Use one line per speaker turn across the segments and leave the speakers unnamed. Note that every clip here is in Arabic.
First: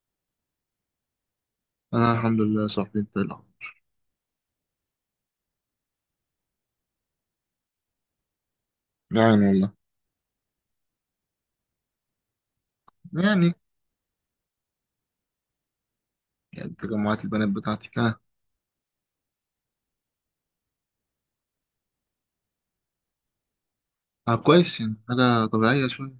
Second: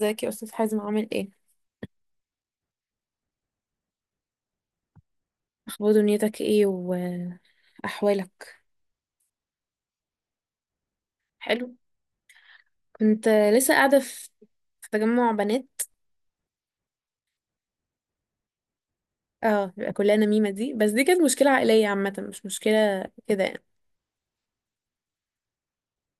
ازيك يا استاذ حازم، عامل ايه؟
انا الحمد لله يا صاحبي. انت إيه الاخبار؟
اخبار دنيتك ايه واحوالك؟
يعني والله
حلو. كنت
يعني
لسه قاعده في تجمع بنات.
يعني تجمعات البنات بتاعتي كان...
اه، بيبقى كلها نميمه دي، بس دي كانت مشكله عائليه عامه، مش مشكله كده يعني.
آه، كويس. يعني حاجة طبيعية شوية.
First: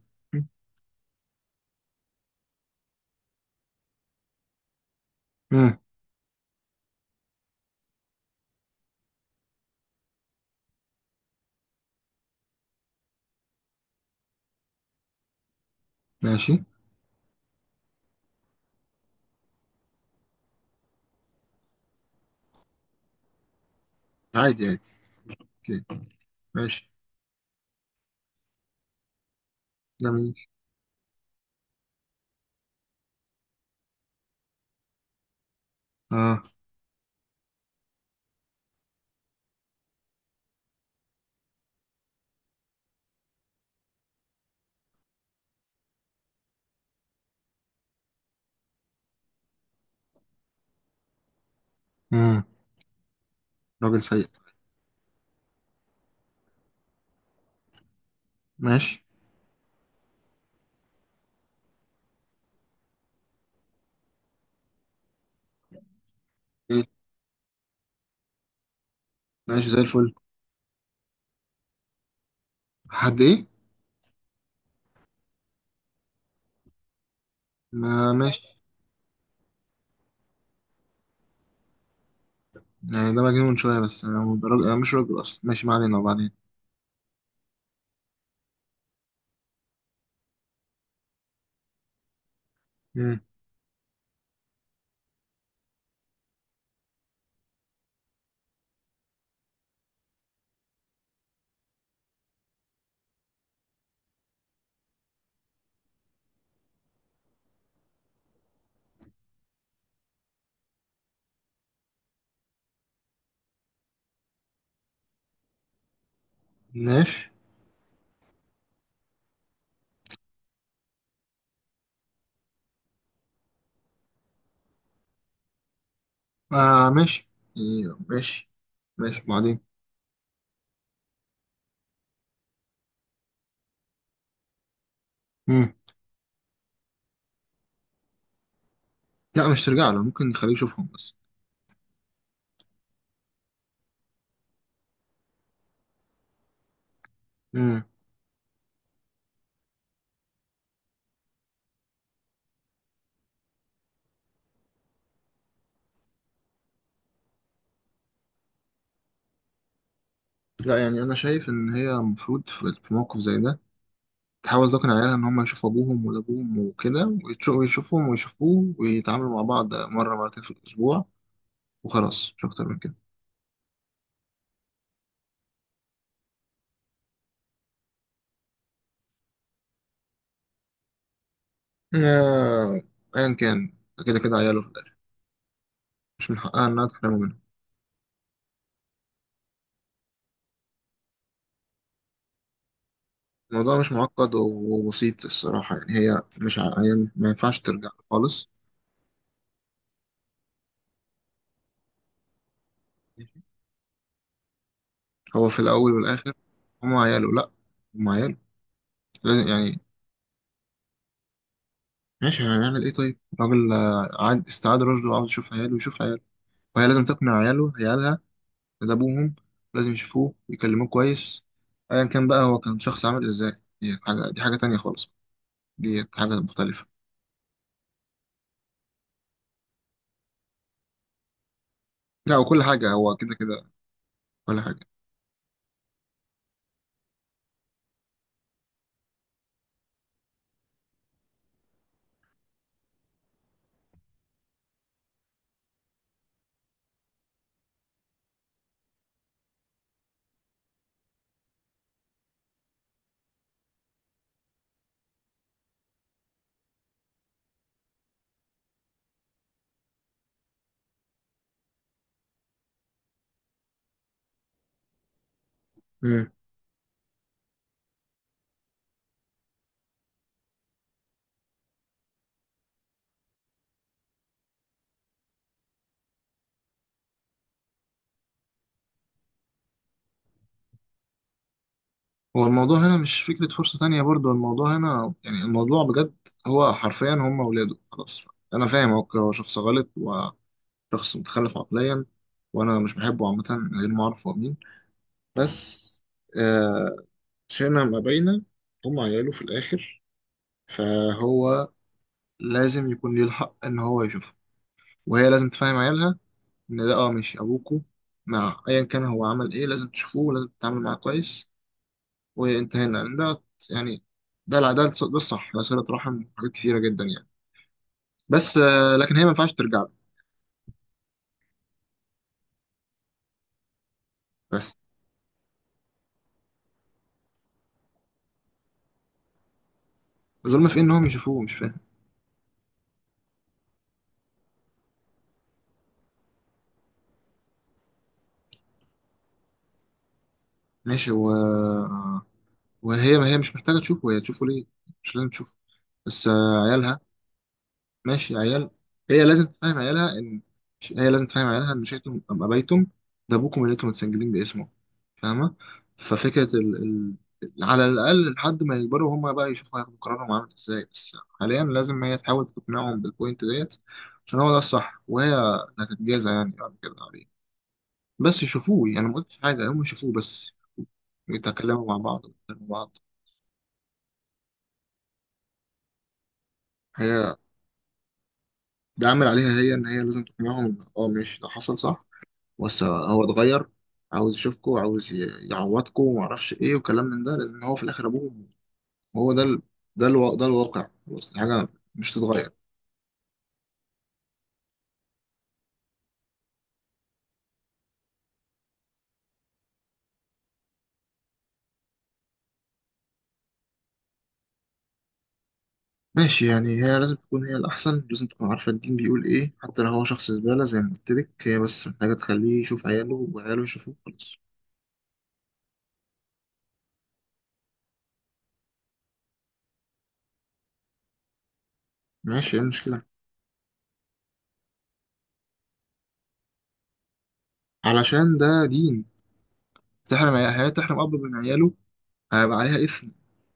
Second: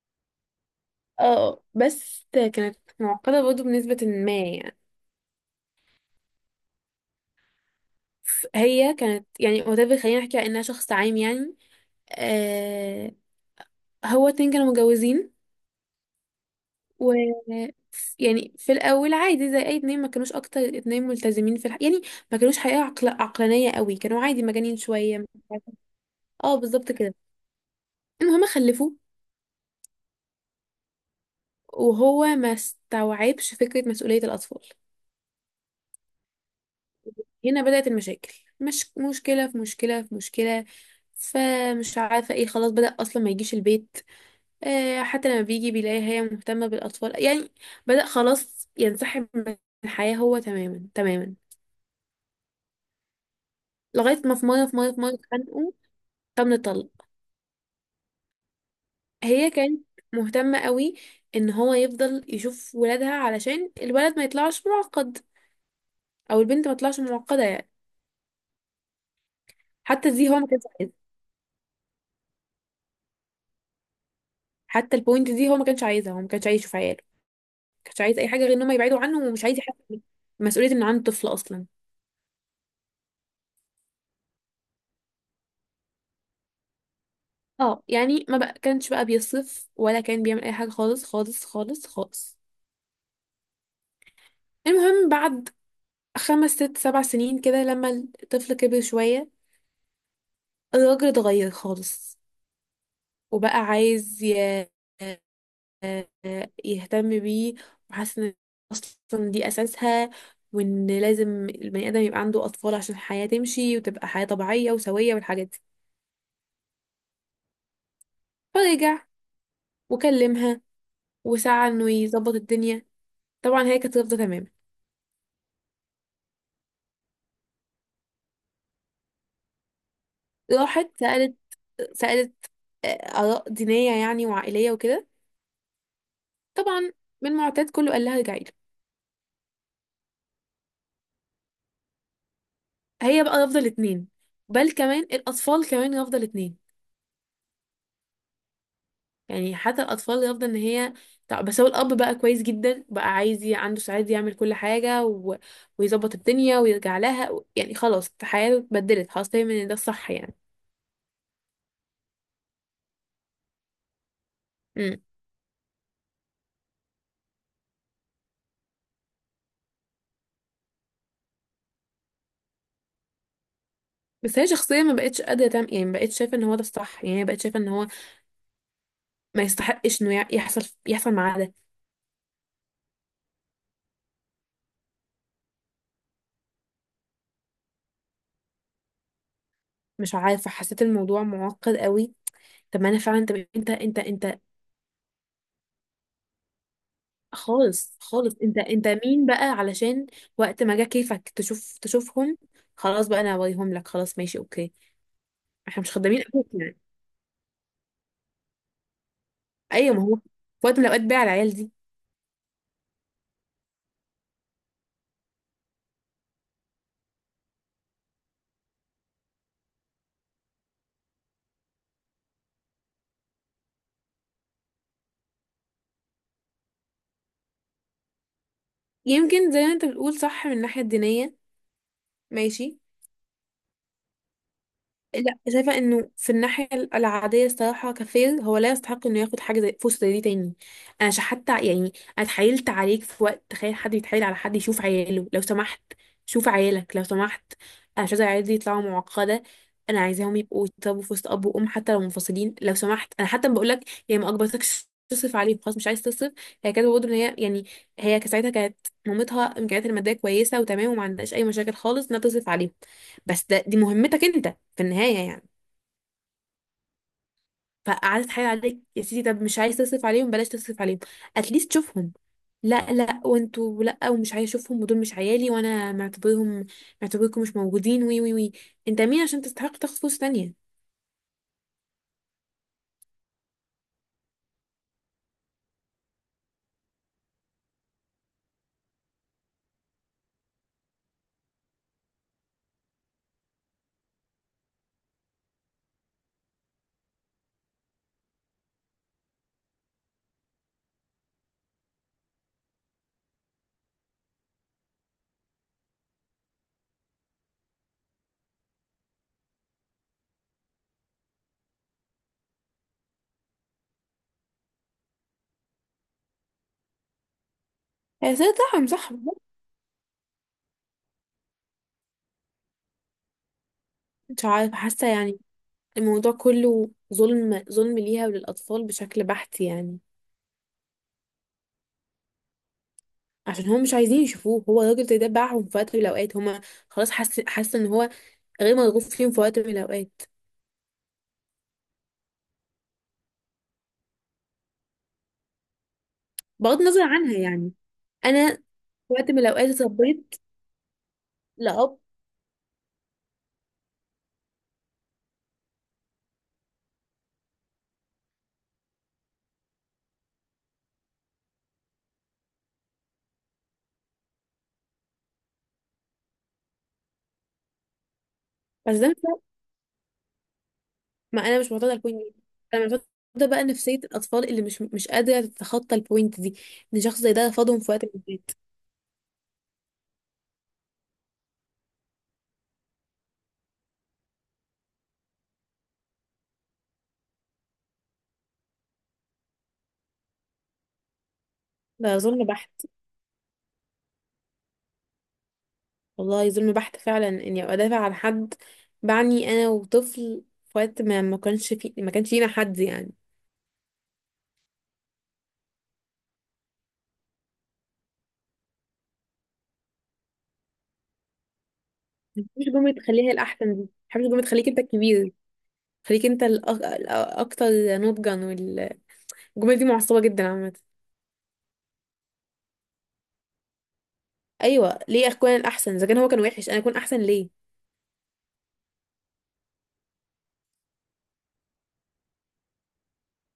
اه، بس كانت معقده برضه بنسبه ما يعني.
امم.
هي كانت يعني whatever، خلينا نحكي على انها شخص عام يعني. آه. هو اتنين كانوا متجوزين
ماشي.
و يعني في الاول عادي زي اي اتنين، ما كانوش اكتر اتنين ملتزمين يعني، ما كانوش حقيقة عقلانية قوي، كانوا عادي
عادي
مجانين
عادي.
شوية، مش عارفة.
اوكي.
اه،
ماشي.
بالظبط كده. المهم خلفوا
جميل.
وهو ما استوعبش فكرة مسؤولية الاطفال.
اه.
هنا بدأت المشاكل، مش مشكلة في مشكلة في مشكلة، فمش عارفة ايه، خلاص بدأ اصلا ما يجيش البيت. آه، حتى لما بيجي بيلاقي هي مهتمة بالاطفال يعني. بدأ خلاص ينسحب من الحياة هو، تماما تماما،
امم. راجل
لغاية
سيء.
ما في مرة في مرة في مرة اتخانقوا، فمن الطلق.
ماشي.
هي كانت مهتمة قوي ان هو يفضل يشوف ولادها علشان الولد ما يطلعش معقد، او البنت ما
ايه،
تطلعش معقدة يعني.
ماشي زي
حتى
الفل.
دي هو ما كانش عايزها،
حد ايه؟
حتى البوينت دي هو ما كانش عايزها، هو ما كانش عايز يشوف عياله، ما كانش
ما
عايز اي حاجة غير
ماشي.
ان هم يبعدوا عنه، ومش عايز يحس بمسؤولية ان عنده طفل اصلا.
يعني ده مجنون شوية، بس انا، هو ده راجل؟ انا مش راجل اصلا. ماشي، ما علينا. وبعدين؟
اه يعني ما بقى كانش بقى بيصف ولا كان بيعمل اي حاجة، خالص خالص خالص خالص.
امم.
المهم بعد خمس ست سبع سنين كده، لما الطفل كبر شوية، الراجل اتغير خالص، وبقى عايز آه، يهتم بيه، وحاسه ان اصلا دي اساسها، وان لازم البني ادم يبقى عنده اطفال عشان الحياه تمشي وتبقى حياه طبيعيه وسويه والحاجات دي.
ماشي.
فرجع وكلمها وسعى انه يظبط الدنيا. طبعا هي كانت رافضه تماما.
آه ماشي. إيه، ماشي. ماشي وبعدين؟
راحت سالت اراء دينيه يعني وعائليه وكده.
امم.
طبعا من معتاد كله قال لها ارجعي له.
لا مش ترجع له، ممكن نخليه يشوفهم بس.
هي بقى رافضه الاثنين، بل كمان الاطفال كمان رافضه الاثنين، يعني حتى الاطفال يفضل ان هي. بس هو الاب بقى كويس جدا، بقى عايز عنده سعاده يعمل كل حاجه ويظبط الدنيا ويرجع لها يعني خلاص الحياه اتبدلت، خلاص فاهم ان ده الصح يعني.
لا، يعني انا شايف ان هي المفروض في موقف زي ده تحاول تقنع
امم.
عيالها ان هم يشوفوا ابوهم، وابوهم وكده، ويشوفهم ويشوفوه ويتعاملوا مع بعض مره مرتين في الاسبوع. وخلاص، مش اكتر من كده.
بس هي شخصيا ما بقتش قادره تعمل يعني، ما بقتش شايفه ان هو ده الصح يعني، هي بقت شايفه ان هو ما يستحقش انه يحصل معاه ده.
آه، ايا كان. كده كده عياله في الاخر، مش من حقها انها تحرمه منه.
مش عارفه، حسيت الموضوع معقد قوي. طب ما انا فعلا، طب انت
الموضوع مش
انت
معقد
انت
وبسيط الصراحه. يعني هي مش ع... هي ما ينفعش ترجع
خالص
له
خالص،
خالص.
انت مين بقى علشان وقت ما جه كيفك تشوفهم خلاص بقى انا هوريهم لك، خلاص ماشي اوكي؟
هو في
احنا
الاول
مش خدامين
والاخر
ابوك يعني.
هم عياله. لا، هم عياله، لازم يعني.
ايوه، ما هو في وقت من الاوقات بقى على العيال دي.
ماشي، هنعمل ايه؟ طيب راجل، آه، عاد استعاد رشده وعاوز يشوف عياله، يشوف عياله. وهي لازم تقنع عيالها إن ده أبوهم، لازم يشوفوه ويكلموه كويس. أيا كان بقى هو كان شخص عامل إزاي، دي حاجة، دي حاجة تانية خالص. دي حاجة مختلفة.
يمكن زي ما انت بتقول، صح من الناحيه الدينيه،
لا، وكل
ماشي.
حاجة هو كده كده، كل حاجة.
لا، شايفة انه في الناحية العادية الصراحة كفير، هو لا يستحق انه ياخد حاجة زي فرصة زي دي تاني. حتى يعني، انا اتحايلت عليك في وقت، تخيل حد يتحايل على حد يشوف عياله، لو سمحت شوف عيالك، لو سمحت انا مش عايزة عيالي دي يطلعوا معقدة، انا عايزاهم يبقوا يتربوا في وسط اب وام حتى لو منفصلين، لو سمحت. انا حتى بقول لك هي ما اكبرتكش، تصرف عليهم، خلاص مش عايز تصرف. هي كانت برضه ان هي يعني، هي كانت ساعتها مامتها امكانياتها الماديه كويسه وتمام، وما عندهاش اي مشاكل خالص انها تصرف عليهم، بس دي مهمتك انت في النهاية يعني.
مم.
فقعدت تحايل عليك يا سيدي، طب مش عايز تصرف عليهم بلاش تصرف عليهم، اتليست شوفهم. لا لا، وانتوا لا، ومش عايز اشوفهم، ودول مش عيالي وانا معتبرهم، معتبركم مش موجودين، وي وي وي. انت مين عشان تستحق تاخد فلوس تانية؟
هو الموضوع هنا مش فكرة فرصة تانية برضو. الموضوع هنا يعني الموضوع بجد. هو حرفيا هم ولاده، خلاص. أنا فاهم هو شخص غلط وشخص متخلف عقليا، وأنا مش بحبه عامة من غير ما أعرف هو مين. بس آه، شئنا ما بينا، هم عياله في الآخر. فهو لازم يكون ليه الحق ان هو يشوفها. وهي لازم تفهم عيالها ان ده، اه، ماشي ابوكو. مع ايا كان هو عمل ايه، لازم تشوفوه ولازم تتعامل معاه كويس. وانتهينا لان ده يعني ده الصح، ده صلة رحم وحاجات كثيرة جدا يعني.
هي سيدة
بس
رحم،
آه،
صح
لكن هي ما
والله.
ينفعش ترجع له.
مش عارفة
بس
حاسة يعني الموضوع كله ظلم، ظلم ليها وللأطفال بشكل بحت يعني،
الظلم في إيه؟ ان هم يشوفوه؟ مش فاهم.
عشان هم مش عايزين يشوفوه، هو الراجل ده باعهم في وقت من الأوقات، هما خلاص حاسة، حاسة ان هو غير مرغوب فيهم في وقت من الأوقات.
ماشي، و... وهي، ما هي مش محتاجة تشوفه، هي تشوفه ليه؟ مش لازم تشوفه. بس آه،
بغض
عيالها.
النظر عنها يعني،
ماشي،
انا
عيال. هي
وقت من
لازم
الأوقات
تفهم عيالها
اتربيت
ان هي لازم تفهم عيالها ان
لأب.
شئتم ام ابيتم، ده ابوكم اللي انتم متسجلين باسمه، فاهمه؟ ففكره على الاقل لحد ما يكبروا، هما بقى يشوفوا، هياخدوا قرارهم عامل ازاي. بس حاليا لازم هي تحاول تقنعهم بالبوينت ديت، عشان هو ده الصح. وهي هتتجازى يعني بعد كده عليه. بس يشوفوه،
بس
يعني
ده
ما
مش،
قلتش حاجه، هم يشوفوه بس
ما أنا مش
ويتكلموا
معتادة على
مع
البوينت
بعض،
دي،
ويتكلموا مع
أنا
بعض.
معتادة بقى نفسية الأطفال اللي مش قادرة تتخطى البوينت دي، إن شخص زي
هي
ده رفضهم في وقت من الأوقات.
ده عامل عليها هي ان هي لازم تقنعهم إن، اه، ماشي ده حصل، صح. بص، هو اتغير، عاوز يشوفكم وعاوز يعوضكم ومعرفش ايه وكلام من ده، لان هو في الاخر ابوه. هو ده الواقع، خلاص، دي حاجه مش
ده ظلم
تتغير.
بحت، والله ظلم بحت فعلا، إني أبقى دافع عن حد، بعني أنا وطفل في وقت ما ما كانش في ما كانش لينا حد يعني.
ماشي، يعني هي لازم تكون هي الاحسن، لازم تكون عارفه الدين بيقول ايه، حتى لو هو شخص زباله زي ما قلت لك. هي بس محتاجه تخليه
مش،
يشوف
جملة
عياله
تخليها
وعياله
الأحسن دي ما
يشوفوه،
بحبش،
خلاص.
جملة تخليك أنت الكبير، خليك أنت الأكتر نضجا، والجملة دي معصبة جدا عامة.
ماشي، ايه المشكله؟
أيوه ليه أكون الأحسن؟ إذا كان هو كان وحش أنا أكون أحسن ليه؟
علشان ده دين. هي تحرم اب من عياله؟ هيبقى عليها اثم،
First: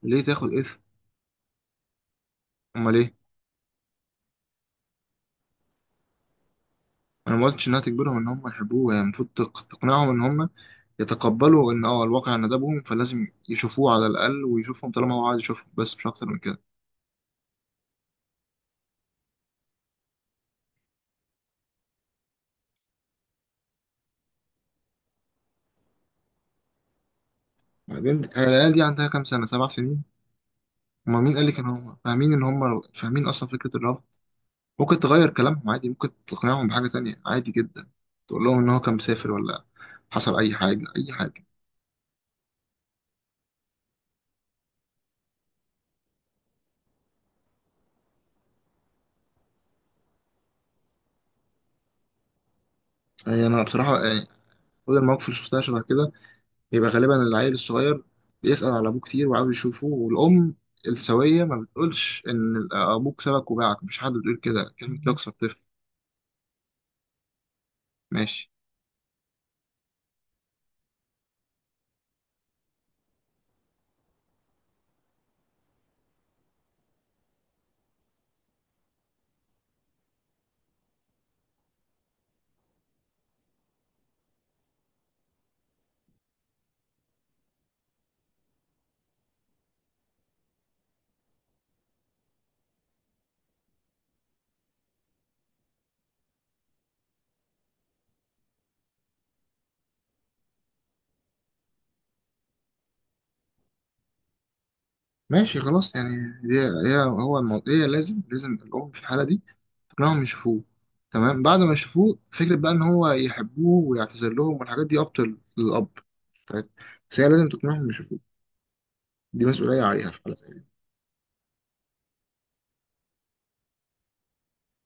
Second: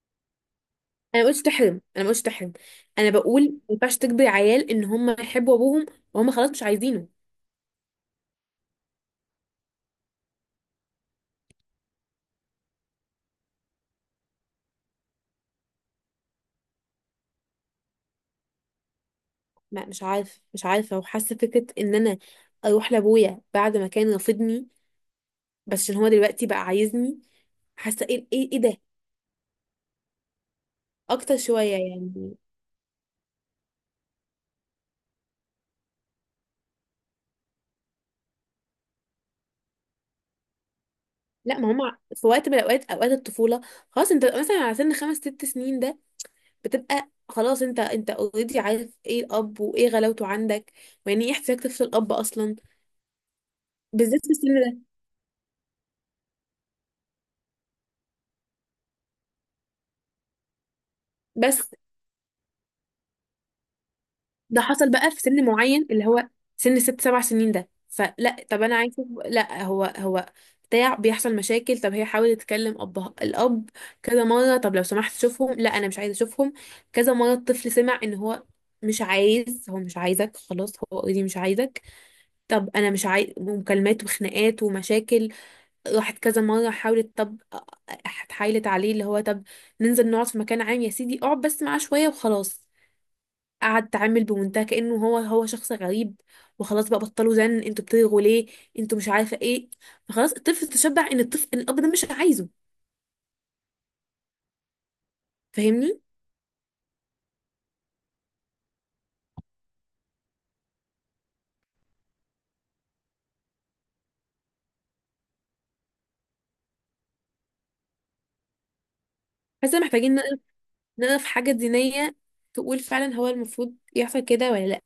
ليه تاخد اثم؟
انا ما قلتش تحرم، انا ما قلتش تحرم،
امال
انا
ايه؟
بقول ما ينفعش تجبر عيال ان هم يحبوا ابوهم وهم خلاص مش عايزينه.
انا ما قلتش انها تجبرهم ان هم يحبوه. هي المفروض تقنعهم ان هم يتقبلوا ان، اه، الواقع ندبهم، فلازم يشوفوه على الاقل، ويشوفهم طالما هو عايز يشوفهم. بس مش اكتر من كده.
ما مش عارفه، وحاسه فكره ان انا اروح لابويا بعد ما كان رافضني، بس عشان هو دلوقتي بقى عايزني، حاسه ايه
بعدين هي
ايه ايه
العيال
ده؟
دي عندها كام سنه؟ 7 سنين. هما مين
اكتر
قال لك ان
شويه
هم فاهمين؟
يعني.
اصلا فكره الرفض ممكن تغير كلامهم عادي. ممكن تقنعهم بحاجه تانية عادي جدا. تقول لهم ان هو كان مسافر، ولا حصل اي حاجه، اي حاجه.
لا، ما هم في وقت من الاوقات، اوقات الطفوله، خلاص انت مثلا على سن خمس ست سنين ده، بتبقى خلاص انت اوريدي عارف ايه الاب وايه غلاوته عندك، ويعني ايه احتياج طفل الاب اصلا،
يعني انا بصراحه
بالذات
يعني
في السن ده.
كل المواقف اللي شفتها شبه كده، يبقى غالبا العيل الصغير بيسال على ابوه كتير وعاوز يشوفه. والام السويه ما
بس
بتقولش ان ابوك سبك وباعك، مش حد بيقول
ده
كده،
حصل
كلمه
بقى في
يكسر.
سن معين اللي هو سن ست سبع سنين ده، فلا،
ماشي.
طب انا عايزه، لا هو بتاع بيحصل مشاكل. طب هي حاولت تكلم الاب كذا مره، طب لو سمحت شوفهم، لا انا مش عايزه اشوفهم. كذا مره الطفل سمع ان هو مش عايز، هو مش عايزك خلاص، هو اوريدي مش عايزك، طب انا مش عايز، ومكالمات وخناقات ومشاكل. راحت كذا مره حاولت، طب اتحايلت عليه اللي هو، طب ننزل نقعد في مكان عام يا سيدي، اقعد بس معاه شويه وخلاص، قعد تعامل بمنتهى كأنه هو شخص غريب وخلاص، بقى بطلوا زن، انتوا بتلغوا ليه، انتوا مش عارفه ايه؟ فخلاص الطفل تشبع ان الطفل ان الاب ده مش عايزه،
ماشي خلاص
فاهمني؟
يعني. دي هي، هو الموضوع، هي لازم الأم في الحالة دي تقنعهم يشوفوه. تمام، بعد ما يشوفوه فكرة بقى إن هو يحبوه ويعتذر لهم والحاجات دي أبطل للأب. طيب. بس هي لازم تقنعهم يشوفوه، دي
حاسه
مسؤولية عليها
محتاجين
في حالة
نقف
زي دي.
نقف حاجه دينيه تقول فعلا هو المفروض يحصل كده ولا لا.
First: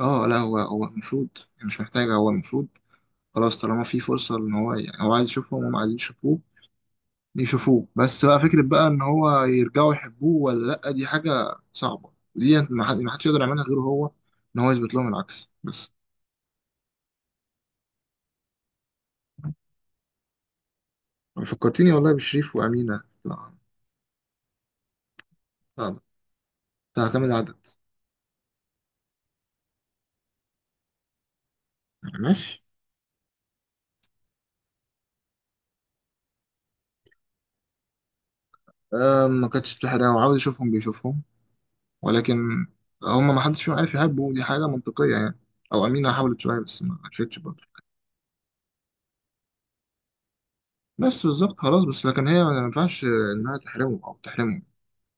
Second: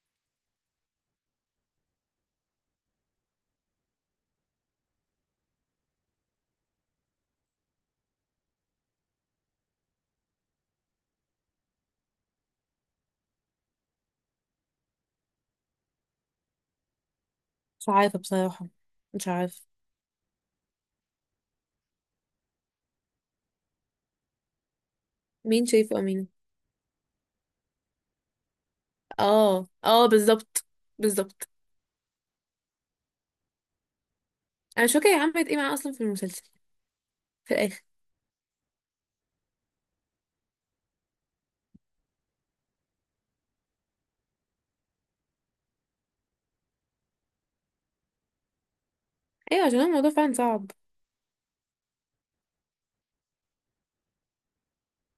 اه لا، هو المفروض، مش محتاجة هو المفروض. خلاص طالما في فرصة إن هو، يعني هو عايز يشوفهم وهم عايزين يشوفوه، يشوفوه بس. بقى فكرة بقى ان هو يرجعوا يحبوه ولا لأ، دي حاجة صعبة، ودي ما حدش يقدر يعملها غيره هو، ان هو يثبت لهم العكس بس.
مش عارفه بصراحه، مش عارفه.
فكرتيني والله بشريف وأمينة. لا.
مين
لا
شايفه امين؟
بتاع كام العدد؟
اه اه، بالظبط، بالظبط.
ماشي.
انا مش فاكره هي عملت ايه معاه اصلا في المسلسل في الاخر.
أم، ما كانتش بتحرق، وعاوز يشوفهم بيشوفهم. ولكن هم ما حدش فيهم عارف يحبه، دي حاجة منطقية يعني. او أمينة حاولت شوية، بس ما عرفتش برضه.
ايوه عشان هو الموضوع فعلا صعب.
بس بالظبط، خلاص. بس لكن هي ما ينفعش انها تحرمه او تحرمه.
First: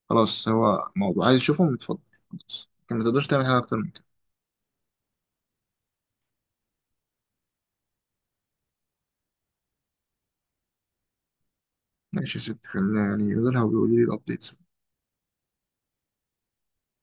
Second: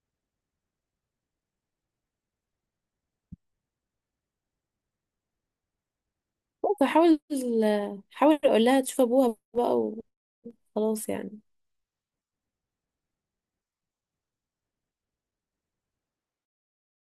خلاص هو موضوع عايز يشوفهم، يتفضل. خلاص لكن ما تقدرش تعمل حاجة اكتر.
بس حاول اقول لها تشوف ابوها بقى وخلاص يعني.
ماشي يا ست، خلينا يعني يقولوا لها ويقولوا لي الابديتس.